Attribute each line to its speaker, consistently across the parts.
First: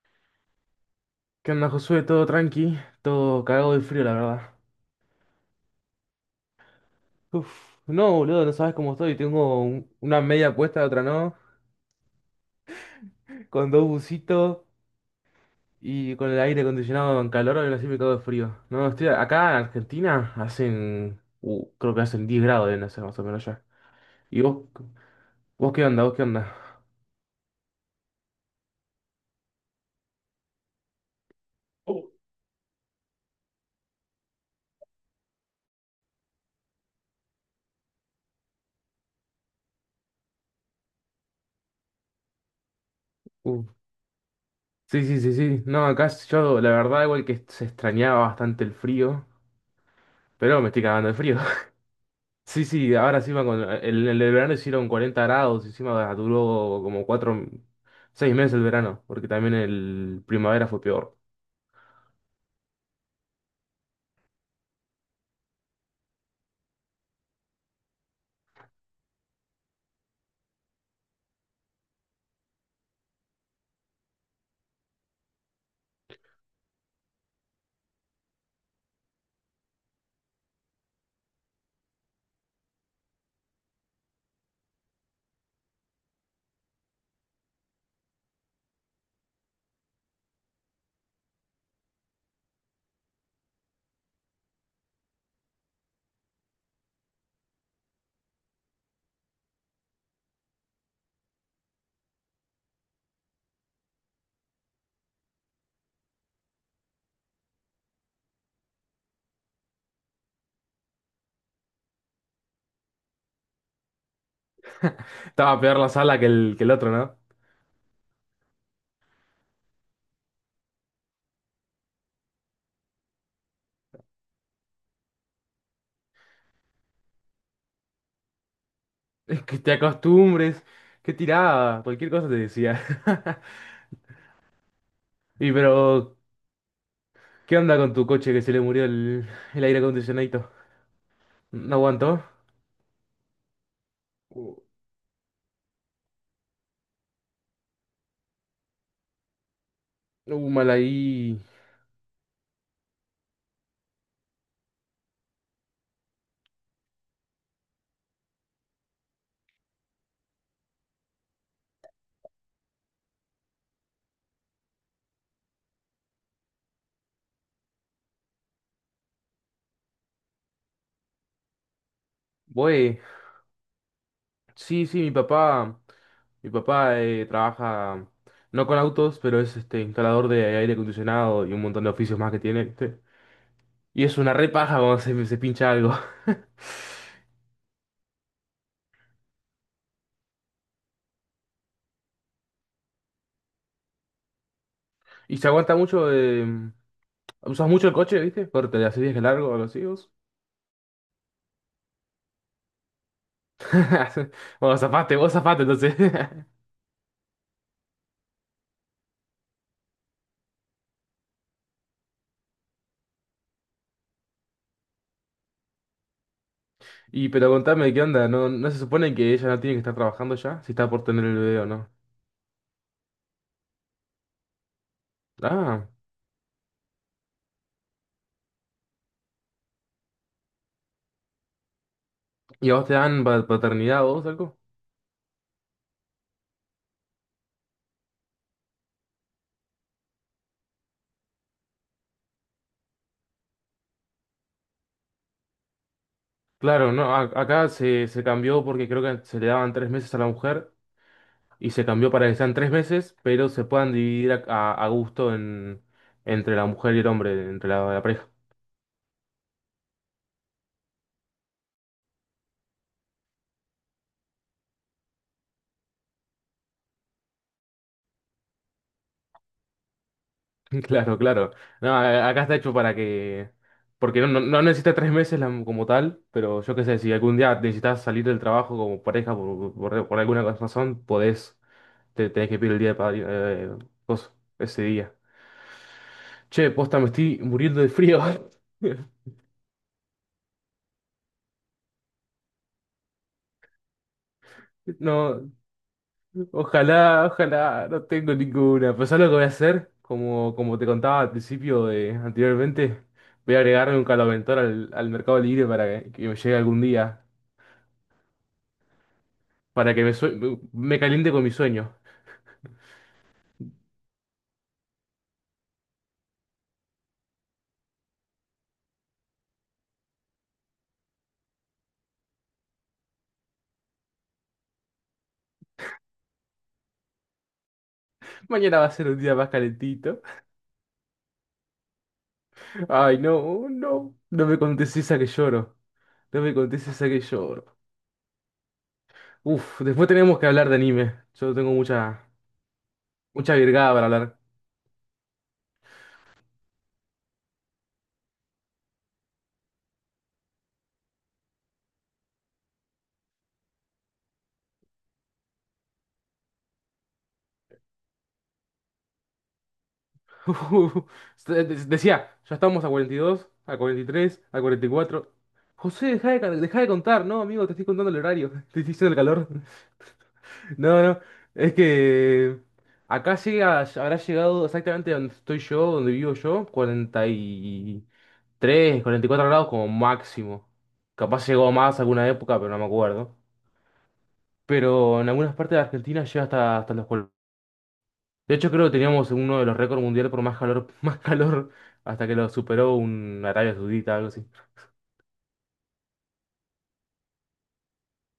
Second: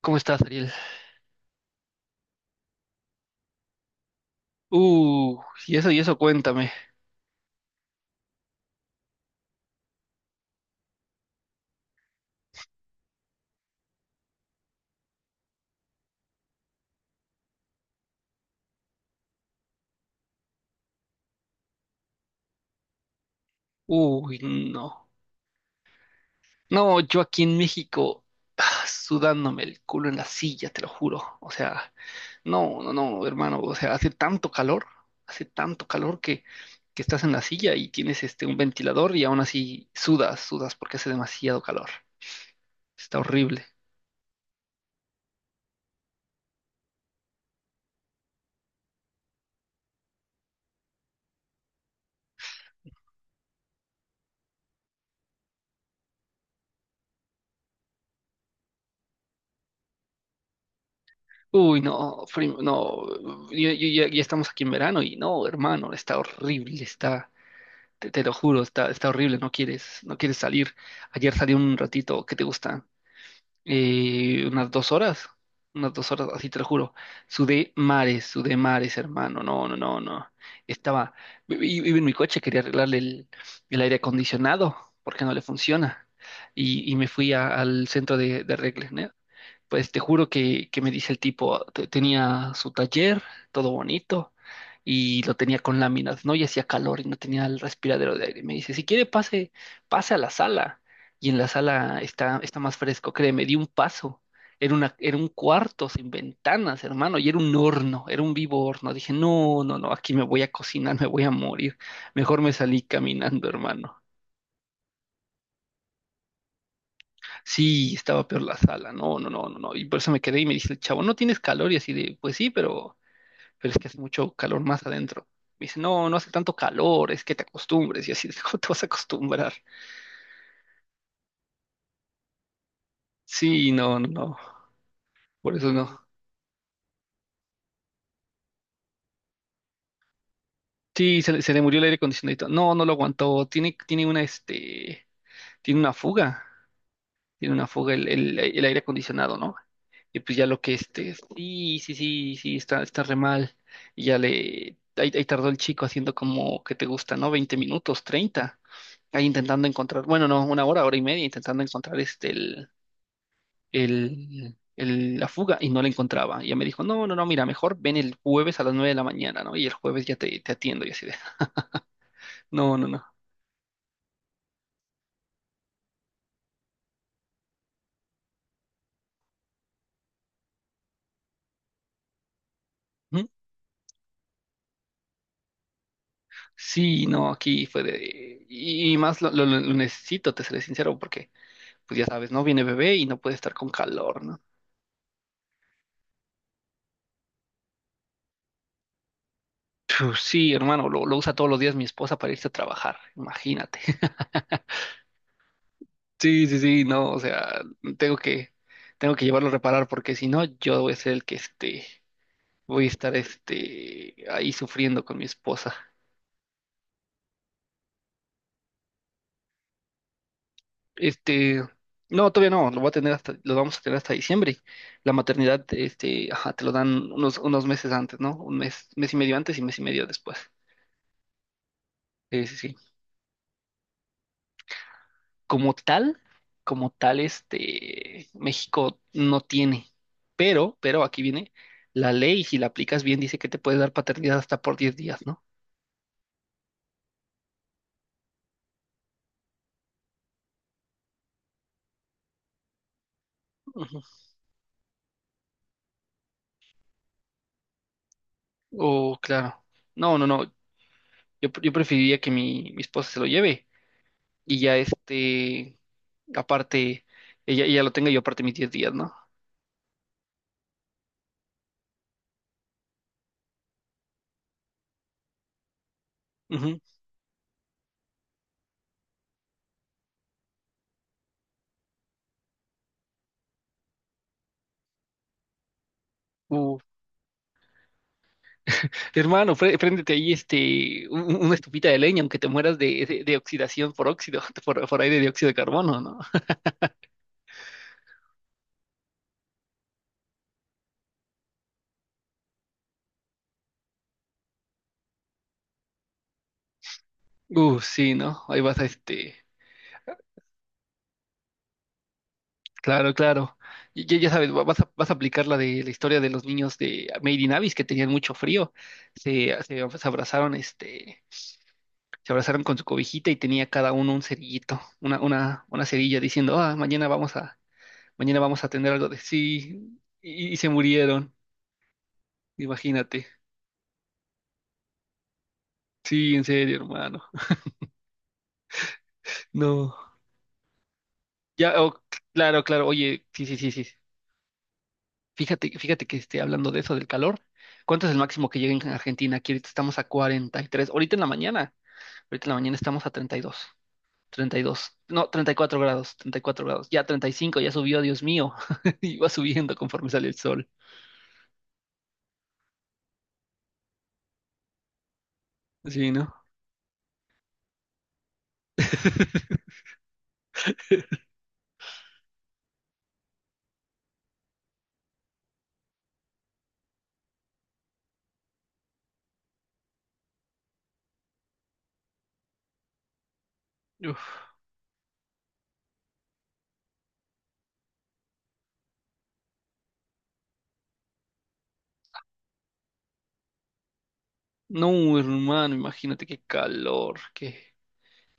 Speaker 1: ¿Cómo estás, Ariel?
Speaker 2: ¿Qué onda, Josué? Todo tranqui, todo cagado de frío, la verdad.
Speaker 1: Uh, y eso, cuéntame.
Speaker 2: Uf, no, boludo, no sabes cómo estoy. Tengo una media puesta, otra no, con dos bucitos y con el aire acondicionado en calor, ahora sí me cago de frío. No, estoy acá en Argentina, hacen, creo que hacen 10 grados, deben hacer más o menos ya.
Speaker 1: Uy,
Speaker 2: ¿Y vos?
Speaker 1: no.
Speaker 2: ¿Vos qué onda?
Speaker 1: No, yo aquí en México, sudándome el culo en la silla, te lo juro. O sea,
Speaker 2: Oh.
Speaker 1: no, no, no, hermano. O sea, hace tanto calor que estás en la silla y tienes un ventilador y aún así sudas, sudas porque hace demasiado calor. Está
Speaker 2: Uh,
Speaker 1: horrible.
Speaker 2: sí, sí, sí, sí. No, acá yo, la verdad, igual que se extrañaba bastante el frío, pero me estoy cagando de frío. Sí, sí, ahora encima con el de verano hicieron 40 grados, encima duró como cuatro, seis meses el verano, porque también el primavera fue peor.
Speaker 1: Uy, no, primo, no. Ya, ya estamos aquí en verano y no, hermano, está horrible, está. Te lo juro, está, está horrible, no quieres, no quieres salir. Ayer salí un ratito, ¿qué te gusta? Unas 2 horas, unas 2 horas, así te lo juro. Sudé mares, hermano, no, no, no, no. Estaba, iba en mi coche, quería arreglarle el aire acondicionado, porque no le funciona. Y me fui al centro de arregles, pues te juro que me dice el tipo, tenía su taller, todo bonito, y lo tenía con láminas, ¿no? Y hacía calor y no tenía el respiradero de aire. Me dice, si quiere pase, pase a la sala. Y en la sala está, está más fresco, créeme, di un paso. Era una, era un cuarto sin ventanas, hermano, y era un horno, era un vivo horno. Dije, no, no, no, aquí me voy a cocinar. Me voy a morir. Mejor me salí caminando, hermano.
Speaker 2: Estaba peor la sala que que el otro, ¿no?
Speaker 1: Sí, estaba peor la sala, no, no, no, no, no. Y por eso me quedé y me dice el chavo, ¿no tienes calor? Y así de, pues sí, pero es que hace mucho calor más adentro. Me dice, no, no hace tanto calor, es que te acostumbres. Y así de, ¿cómo te vas a
Speaker 2: Es
Speaker 1: acostumbrar?
Speaker 2: que te acostumbres, qué tirada, cualquier cosa te decía.
Speaker 1: Sí, no, no, no,
Speaker 2: Y
Speaker 1: por eso no.
Speaker 2: pero, ¿qué onda con tu coche que se le murió el aire acondicionadito?
Speaker 1: Sí, se le
Speaker 2: ¿No
Speaker 1: murió el aire
Speaker 2: aguantó?
Speaker 1: acondicionado, y todo. No, no lo aguantó. Tiene, tiene una,
Speaker 2: Uh,
Speaker 1: tiene una fuga. Tiene una fuga el, el aire acondicionado, ¿no? Y pues ya lo
Speaker 2: mal
Speaker 1: que
Speaker 2: ahí.
Speaker 1: sí, sí, sí, sí, está, está re mal. Y ya le, ahí, ahí tardó el chico haciendo como que te gusta, ¿no? 20 minutos, treinta, ahí intentando encontrar, bueno, no, una hora, hora y media, intentando encontrar el, la fuga y no la encontraba. Y ya me dijo, no, no, no, mira, mejor ven el jueves a las 9 de la mañana, ¿no? Y el jueves ya te atiendo y así de, no, no,
Speaker 2: Güey.
Speaker 1: no.
Speaker 2: Sí, sí, mi papá trabaja no con autos, pero es este instalador de aire acondicionado y un montón de oficios más que tiene, ¿viste?
Speaker 1: ¿Mm?
Speaker 2: Y es una repaja cuando se pincha algo.
Speaker 1: Sí, no, aquí fue de... Y y más lo, lo necesito, te seré sincero, porque pues ya sabes, ¿no? Viene bebé y no puede estar con calor, ¿no?
Speaker 2: Y se aguanta mucho, usas mucho el coche, ¿viste? Corte, le haces viaje largo o algo así, vos.
Speaker 1: Sí, hermano, lo usa todos los días mi esposa para irse a trabajar, imagínate.
Speaker 2: Bueno, zafaste, vos zafaste entonces.
Speaker 1: Sí, sí, sí, no, o sea, tengo que, tengo que llevarlo a reparar porque si no, yo voy a ser el que voy a estar ahí sufriendo con mi esposa.
Speaker 2: Y pero contame, ¿qué onda? ¿No, no se supone que ella no tiene que estar trabajando ya? Si está por tener el bebé
Speaker 1: Este,
Speaker 2: o no.
Speaker 1: no, todavía no, lo voy a tener hasta, lo vamos a tener hasta diciembre. La maternidad,
Speaker 2: Ah,
Speaker 1: ajá, te lo dan unos, unos meses antes, ¿no? Un mes, mes y medio antes y mes y medio después. Sí, sí,
Speaker 2: ¿y a
Speaker 1: sí.
Speaker 2: vos te dan paternidad o algo?
Speaker 1: Como tal, como tal, México no tiene, pero aquí viene la ley, si la aplicas bien, dice que te puede dar paternidad hasta por 10 días, ¿no?
Speaker 2: Claro, no, acá se cambió porque creo que se le daban tres meses a la mujer y se cambió para que sean tres meses, pero se puedan
Speaker 1: Ujú.
Speaker 2: dividir a gusto entre la mujer y el hombre, entre la pareja.
Speaker 1: Oh, claro. No, no, no, yo preferiría que mi esposa se lo lleve y ya aparte, ella lo tenga y yo aparte mis 10 días, ¿no?
Speaker 2: Claro, claro. No, acá está hecho para que... Porque no, no, no necesita tres meses como tal, pero yo
Speaker 1: Ujú.
Speaker 2: qué sé, si algún día necesitas salir del trabajo como pareja por alguna razón, podés, te tenés que pedir el día de coso, ese día. Che,
Speaker 1: Uh,
Speaker 2: posta, me estoy muriendo de frío.
Speaker 1: hermano, préndete ahí una estufita de leña, aunque te mueras de, de oxidación por óxido, por aire de dióxido
Speaker 2: No,
Speaker 1: de carbono, ¿no?
Speaker 2: ojalá, ojalá, no tengo ninguna. Pero ¿sabes lo que voy a hacer? Como, como te contaba al principio de anteriormente, voy a agregarle un caloventor al Mercado Libre para que me llegue algún día,
Speaker 1: Sí, ¿no? Ahí vas a este.
Speaker 2: para que me, me caliente con mi sueño.
Speaker 1: Claro, claro. Ya, ya sabes, vas a, vas a aplicar la de la historia de los niños de Made in Abyss que tenían mucho frío. Se, se abrazaron, se abrazaron con su cobijita y tenía cada uno un cerillito, una, una cerilla diciendo, ah, mañana vamos a
Speaker 2: Mañana va a
Speaker 1: tener algo
Speaker 2: ser
Speaker 1: de
Speaker 2: un día más
Speaker 1: sí.
Speaker 2: calentito.
Speaker 1: Y se murieron,
Speaker 2: Ay,
Speaker 1: imagínate.
Speaker 2: no, no, no me contés esa que lloro.
Speaker 1: Sí,
Speaker 2: No
Speaker 1: en
Speaker 2: me
Speaker 1: serio,
Speaker 2: contés esa que
Speaker 1: hermano.
Speaker 2: lloro. Uf,
Speaker 1: No.
Speaker 2: después tenemos que hablar de anime.
Speaker 1: Ya, oh, claro, claro. Oye, sí,
Speaker 2: Mucha
Speaker 1: sí, sí, sí.
Speaker 2: virgada para hablar.
Speaker 1: Fíjate, fíjate que esté hablando de eso, del calor. ¿Cuánto es el máximo que llega en Argentina? Aquí ahorita estamos a 43. Ahorita en la mañana. Ahorita en la mañana estamos a 32, 32. No, 34 grados, 34 grados. Ya 35, ya subió, Dios mío. Y va subiendo conforme sale el sol.
Speaker 2: Decía, ya estamos a 42, a 43, a 44. José,
Speaker 1: Sí,
Speaker 2: deja
Speaker 1: ¿no?
Speaker 2: de, dejá de contar. No, amigo, te estoy contando el horario. Te estoy diciendo el calor. No, no. Es que acá llega, habrá llegado exactamente donde estoy yo, donde vivo yo, 43, 44 grados como máximo. Capaz llegó más alguna época, pero no me acuerdo.
Speaker 1: Uf.
Speaker 2: Pero en algunas partes de Argentina llega hasta, hasta los... De hecho, creo que teníamos uno de los récords mundiales por más calor, más calor, hasta que lo superó un Arabia Saudita, algo así.
Speaker 1: No, hermano, imagínate qué calor, qué,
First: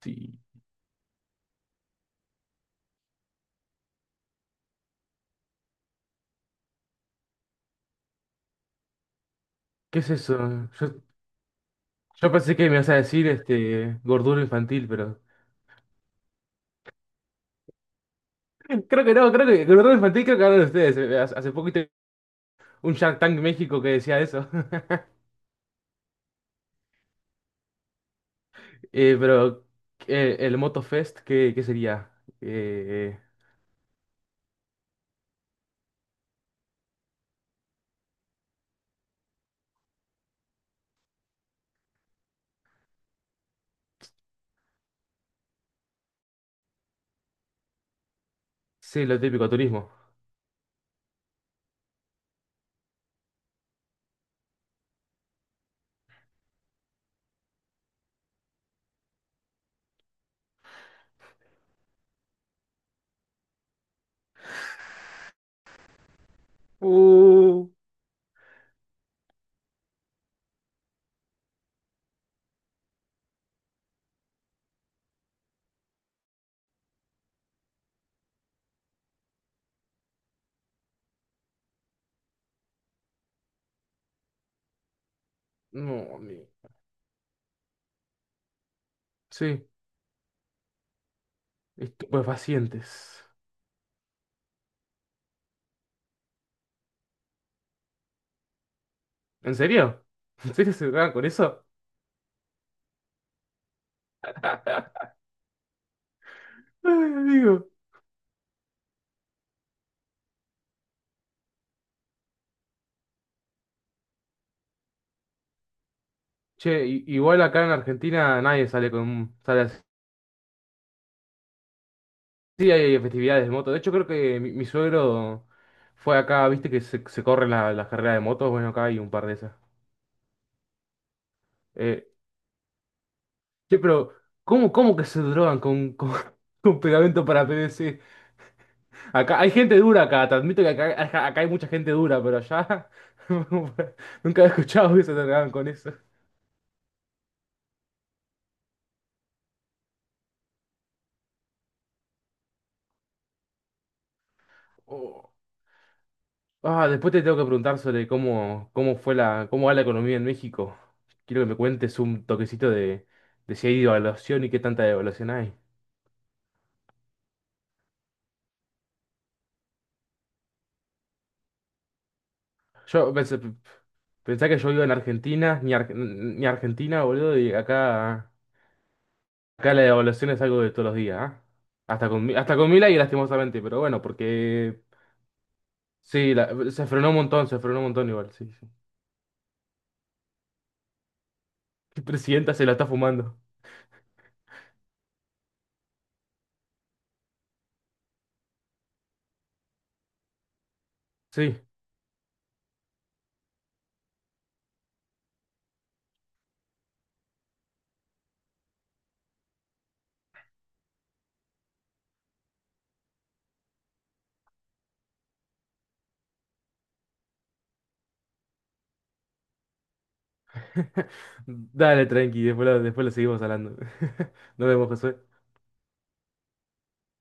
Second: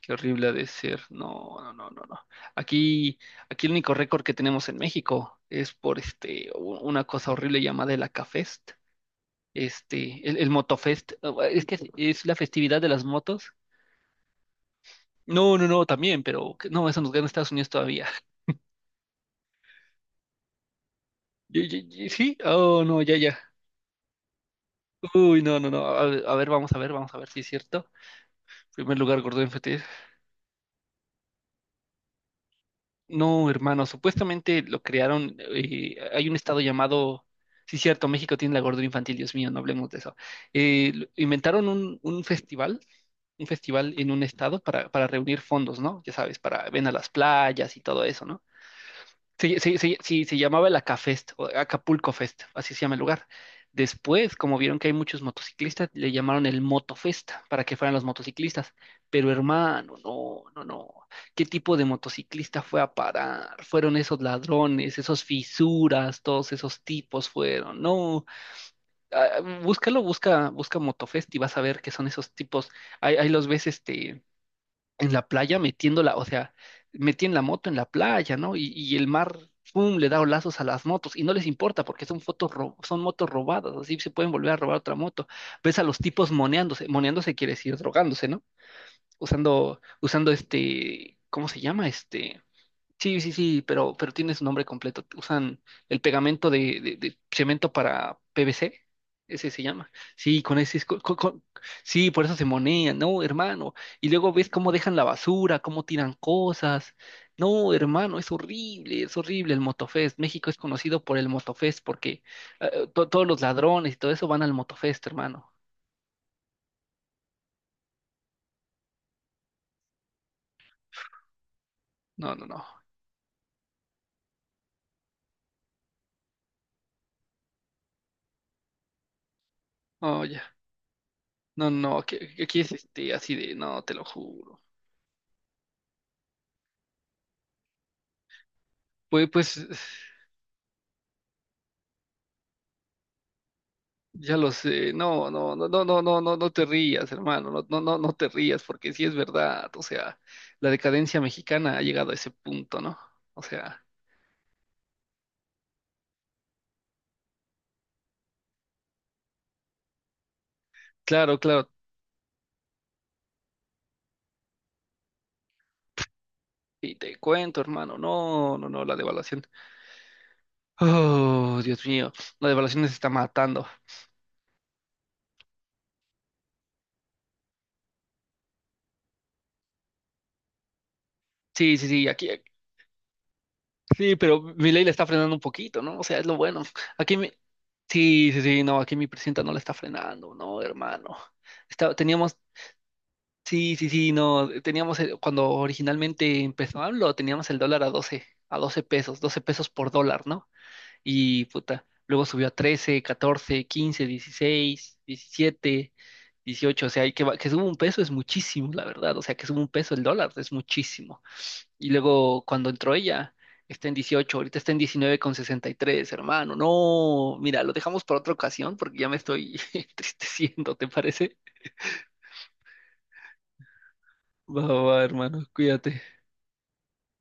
Speaker 1: qué
Speaker 2: Sí.
Speaker 1: horrible ha de ser. No, no, no, no, no. Aquí, aquí el único récord que tenemos en México es por una cosa horrible llamada el Acafest.
Speaker 2: ¿Qué es
Speaker 1: El
Speaker 2: eso? Yo,
Speaker 1: Motofest, es que es
Speaker 2: yo
Speaker 1: la
Speaker 2: pensé que me
Speaker 1: festividad de
Speaker 2: ibas a
Speaker 1: las
Speaker 2: decir
Speaker 1: motos.
Speaker 2: este gordura infantil, pero.
Speaker 1: No, no, no, también, pero no, eso nos gana Estados Unidos todavía.
Speaker 2: Creo que no, creo que gordura infantil creo que hablan ustedes. Hace, hace poquito
Speaker 1: ¿Sí? Oh,
Speaker 2: un
Speaker 1: no, ya,
Speaker 2: Shark
Speaker 1: ya.
Speaker 2: Tank México que decía eso.
Speaker 1: Uy, no, no, no. A ver, a ver, vamos a ver, vamos a ver si es cierto. Primer lugar, Gordon
Speaker 2: Pero
Speaker 1: FT.
Speaker 2: el Moto Fest, ¿qué, qué sería? Eh,
Speaker 1: No, hermano, supuestamente lo crearon. Hay un estado llamado. Sí, cierto, México tiene la gordura infantil, Dios mío, no hablemos de eso. Inventaron un festival en un estado para reunir fondos, ¿no? Ya sabes, para ven a las playas y todo eso, ¿no?
Speaker 2: sí, lo típico, turismo.
Speaker 1: Sí, se llamaba el Acafest, o Acapulco Fest, así se llama el lugar. Después, como vieron que hay muchos motociclistas, le llamaron el Motofest para que fueran los motociclistas. Pero hermano, no, no, no. ¿Qué tipo de motociclista fue a parar? Fueron esos ladrones, esos fisuras, todos esos tipos
Speaker 2: Uh,
Speaker 1: fueron. No, ah, búscalo, busca, busca Motofest y vas a ver que son esos tipos. Ahí, ahí los ves, en la playa metiéndola, o sea, metían la moto en la playa, ¿no? Y el mar, ¡pum!, le da lazos a las motos y no les importa porque son son motos robadas, así se pueden volver a robar otra moto. Ves a los
Speaker 2: no,
Speaker 1: tipos
Speaker 2: amigo.
Speaker 1: moneándose, moneándose quiere decir drogándose, ¿no?
Speaker 2: Sí,
Speaker 1: Usando, usando ¿cómo se llama? Sí,
Speaker 2: estupefacientes.
Speaker 1: sí, sí, pero tiene su nombre completo. Usan el pegamento de, de cemento para PVC, ese
Speaker 2: ¿En
Speaker 1: se llama.
Speaker 2: serio?
Speaker 1: Sí,
Speaker 2: ¿En
Speaker 1: con
Speaker 2: serio
Speaker 1: ese es
Speaker 2: se drogan con eso?
Speaker 1: sí, por eso se monean, no, hermano. Y luego ves cómo dejan la basura, cómo tiran
Speaker 2: Ay,
Speaker 1: cosas.
Speaker 2: amigo.
Speaker 1: No, hermano, es horrible el Motofest. México es conocido por el Motofest porque todos los ladrones y todo eso van al Motofest, hermano.
Speaker 2: Che, igual acá en Argentina nadie sale con sale así.
Speaker 1: No, no, no.
Speaker 2: Sí, hay festividades de moto. De hecho, creo que mi suegro fue acá, viste que se corren las carreras de motos. Bueno, acá hay un par de esas.
Speaker 1: Oh, ya. No, no,
Speaker 2: Eh,
Speaker 1: aquí, aquí es así de,
Speaker 2: che,
Speaker 1: no, te lo
Speaker 2: pero
Speaker 1: juro.
Speaker 2: ¿cómo, cómo que se drogan con pegamento para PVC?
Speaker 1: Pues,
Speaker 2: Acá hay
Speaker 1: pues.
Speaker 2: gente dura acá, te admito que acá, acá hay mucha gente dura, pero allá
Speaker 1: Ya
Speaker 2: nunca he
Speaker 1: lo sé,
Speaker 2: escuchado que se
Speaker 1: no,
Speaker 2: drogaban
Speaker 1: no,
Speaker 2: con
Speaker 1: no, no,
Speaker 2: eso.
Speaker 1: no, no, no, no te rías, hermano, no, no, no, no te rías, porque sí es verdad, o sea, la decadencia mexicana ha llegado a ese punto, ¿no? O sea,
Speaker 2: Ah, después te tengo que preguntar sobre cómo, cómo fue la, cómo va la economía en México.
Speaker 1: claro,
Speaker 2: Quiero que me
Speaker 1: claro,
Speaker 2: cuentes un toquecito de si hay devaluación y qué tanta devaluación hay.
Speaker 1: y te cuento, hermano, no, no, no, la devaluación, oh, Dios mío, la devaluación nos
Speaker 2: Yo
Speaker 1: está
Speaker 2: pensé,
Speaker 1: matando.
Speaker 2: pensá que yo vivo en Argentina, ni, ni Argentina, boludo, y acá, acá la devaluación es algo de todos los días, ¿ah?
Speaker 1: Sí, sí, sí,
Speaker 2: Hasta con,
Speaker 1: aquí,
Speaker 2: Hasta con Milei, lastimosamente, pero bueno,
Speaker 1: sí, pero mi
Speaker 2: porque
Speaker 1: ley la está frenando un poquito, ¿no? O sea, es
Speaker 2: sí,
Speaker 1: lo bueno.
Speaker 2: se frenó
Speaker 1: Aquí
Speaker 2: un
Speaker 1: mi,
Speaker 2: montón, se frenó un montón
Speaker 1: sí,
Speaker 2: igual,
Speaker 1: sí,
Speaker 2: sí.
Speaker 1: sí,
Speaker 2: Sí.
Speaker 1: no, aquí mi presidenta no la está frenando, no, hermano.
Speaker 2: El
Speaker 1: Teníamos.
Speaker 2: presidenta se la está fumando.
Speaker 1: Sí, sí, sí, no, teníamos, cuando originalmente empezó AMLO, teníamos el dólar a 12 pesos, 12 pesos por dólar, ¿no? Y
Speaker 2: Sí.
Speaker 1: puta, luego subió a 13, 14, 15, 16, 17, 18. O sea, y que, que suba un peso es muchísimo, la verdad, o sea, que suba un peso el dólar es muchísimo. Y luego cuando entró ella, está en 18. Ahorita está en 19.63, hermano. No, mira, lo dejamos para otra ocasión porque ya me estoy entristeciendo, ¿te parece?
Speaker 2: Dale, tranqui, después lo seguimos hablando.
Speaker 1: Va,
Speaker 2: Nos
Speaker 1: va,
Speaker 2: vemos,
Speaker 1: va,
Speaker 2: José.
Speaker 1: hermano, cuídate.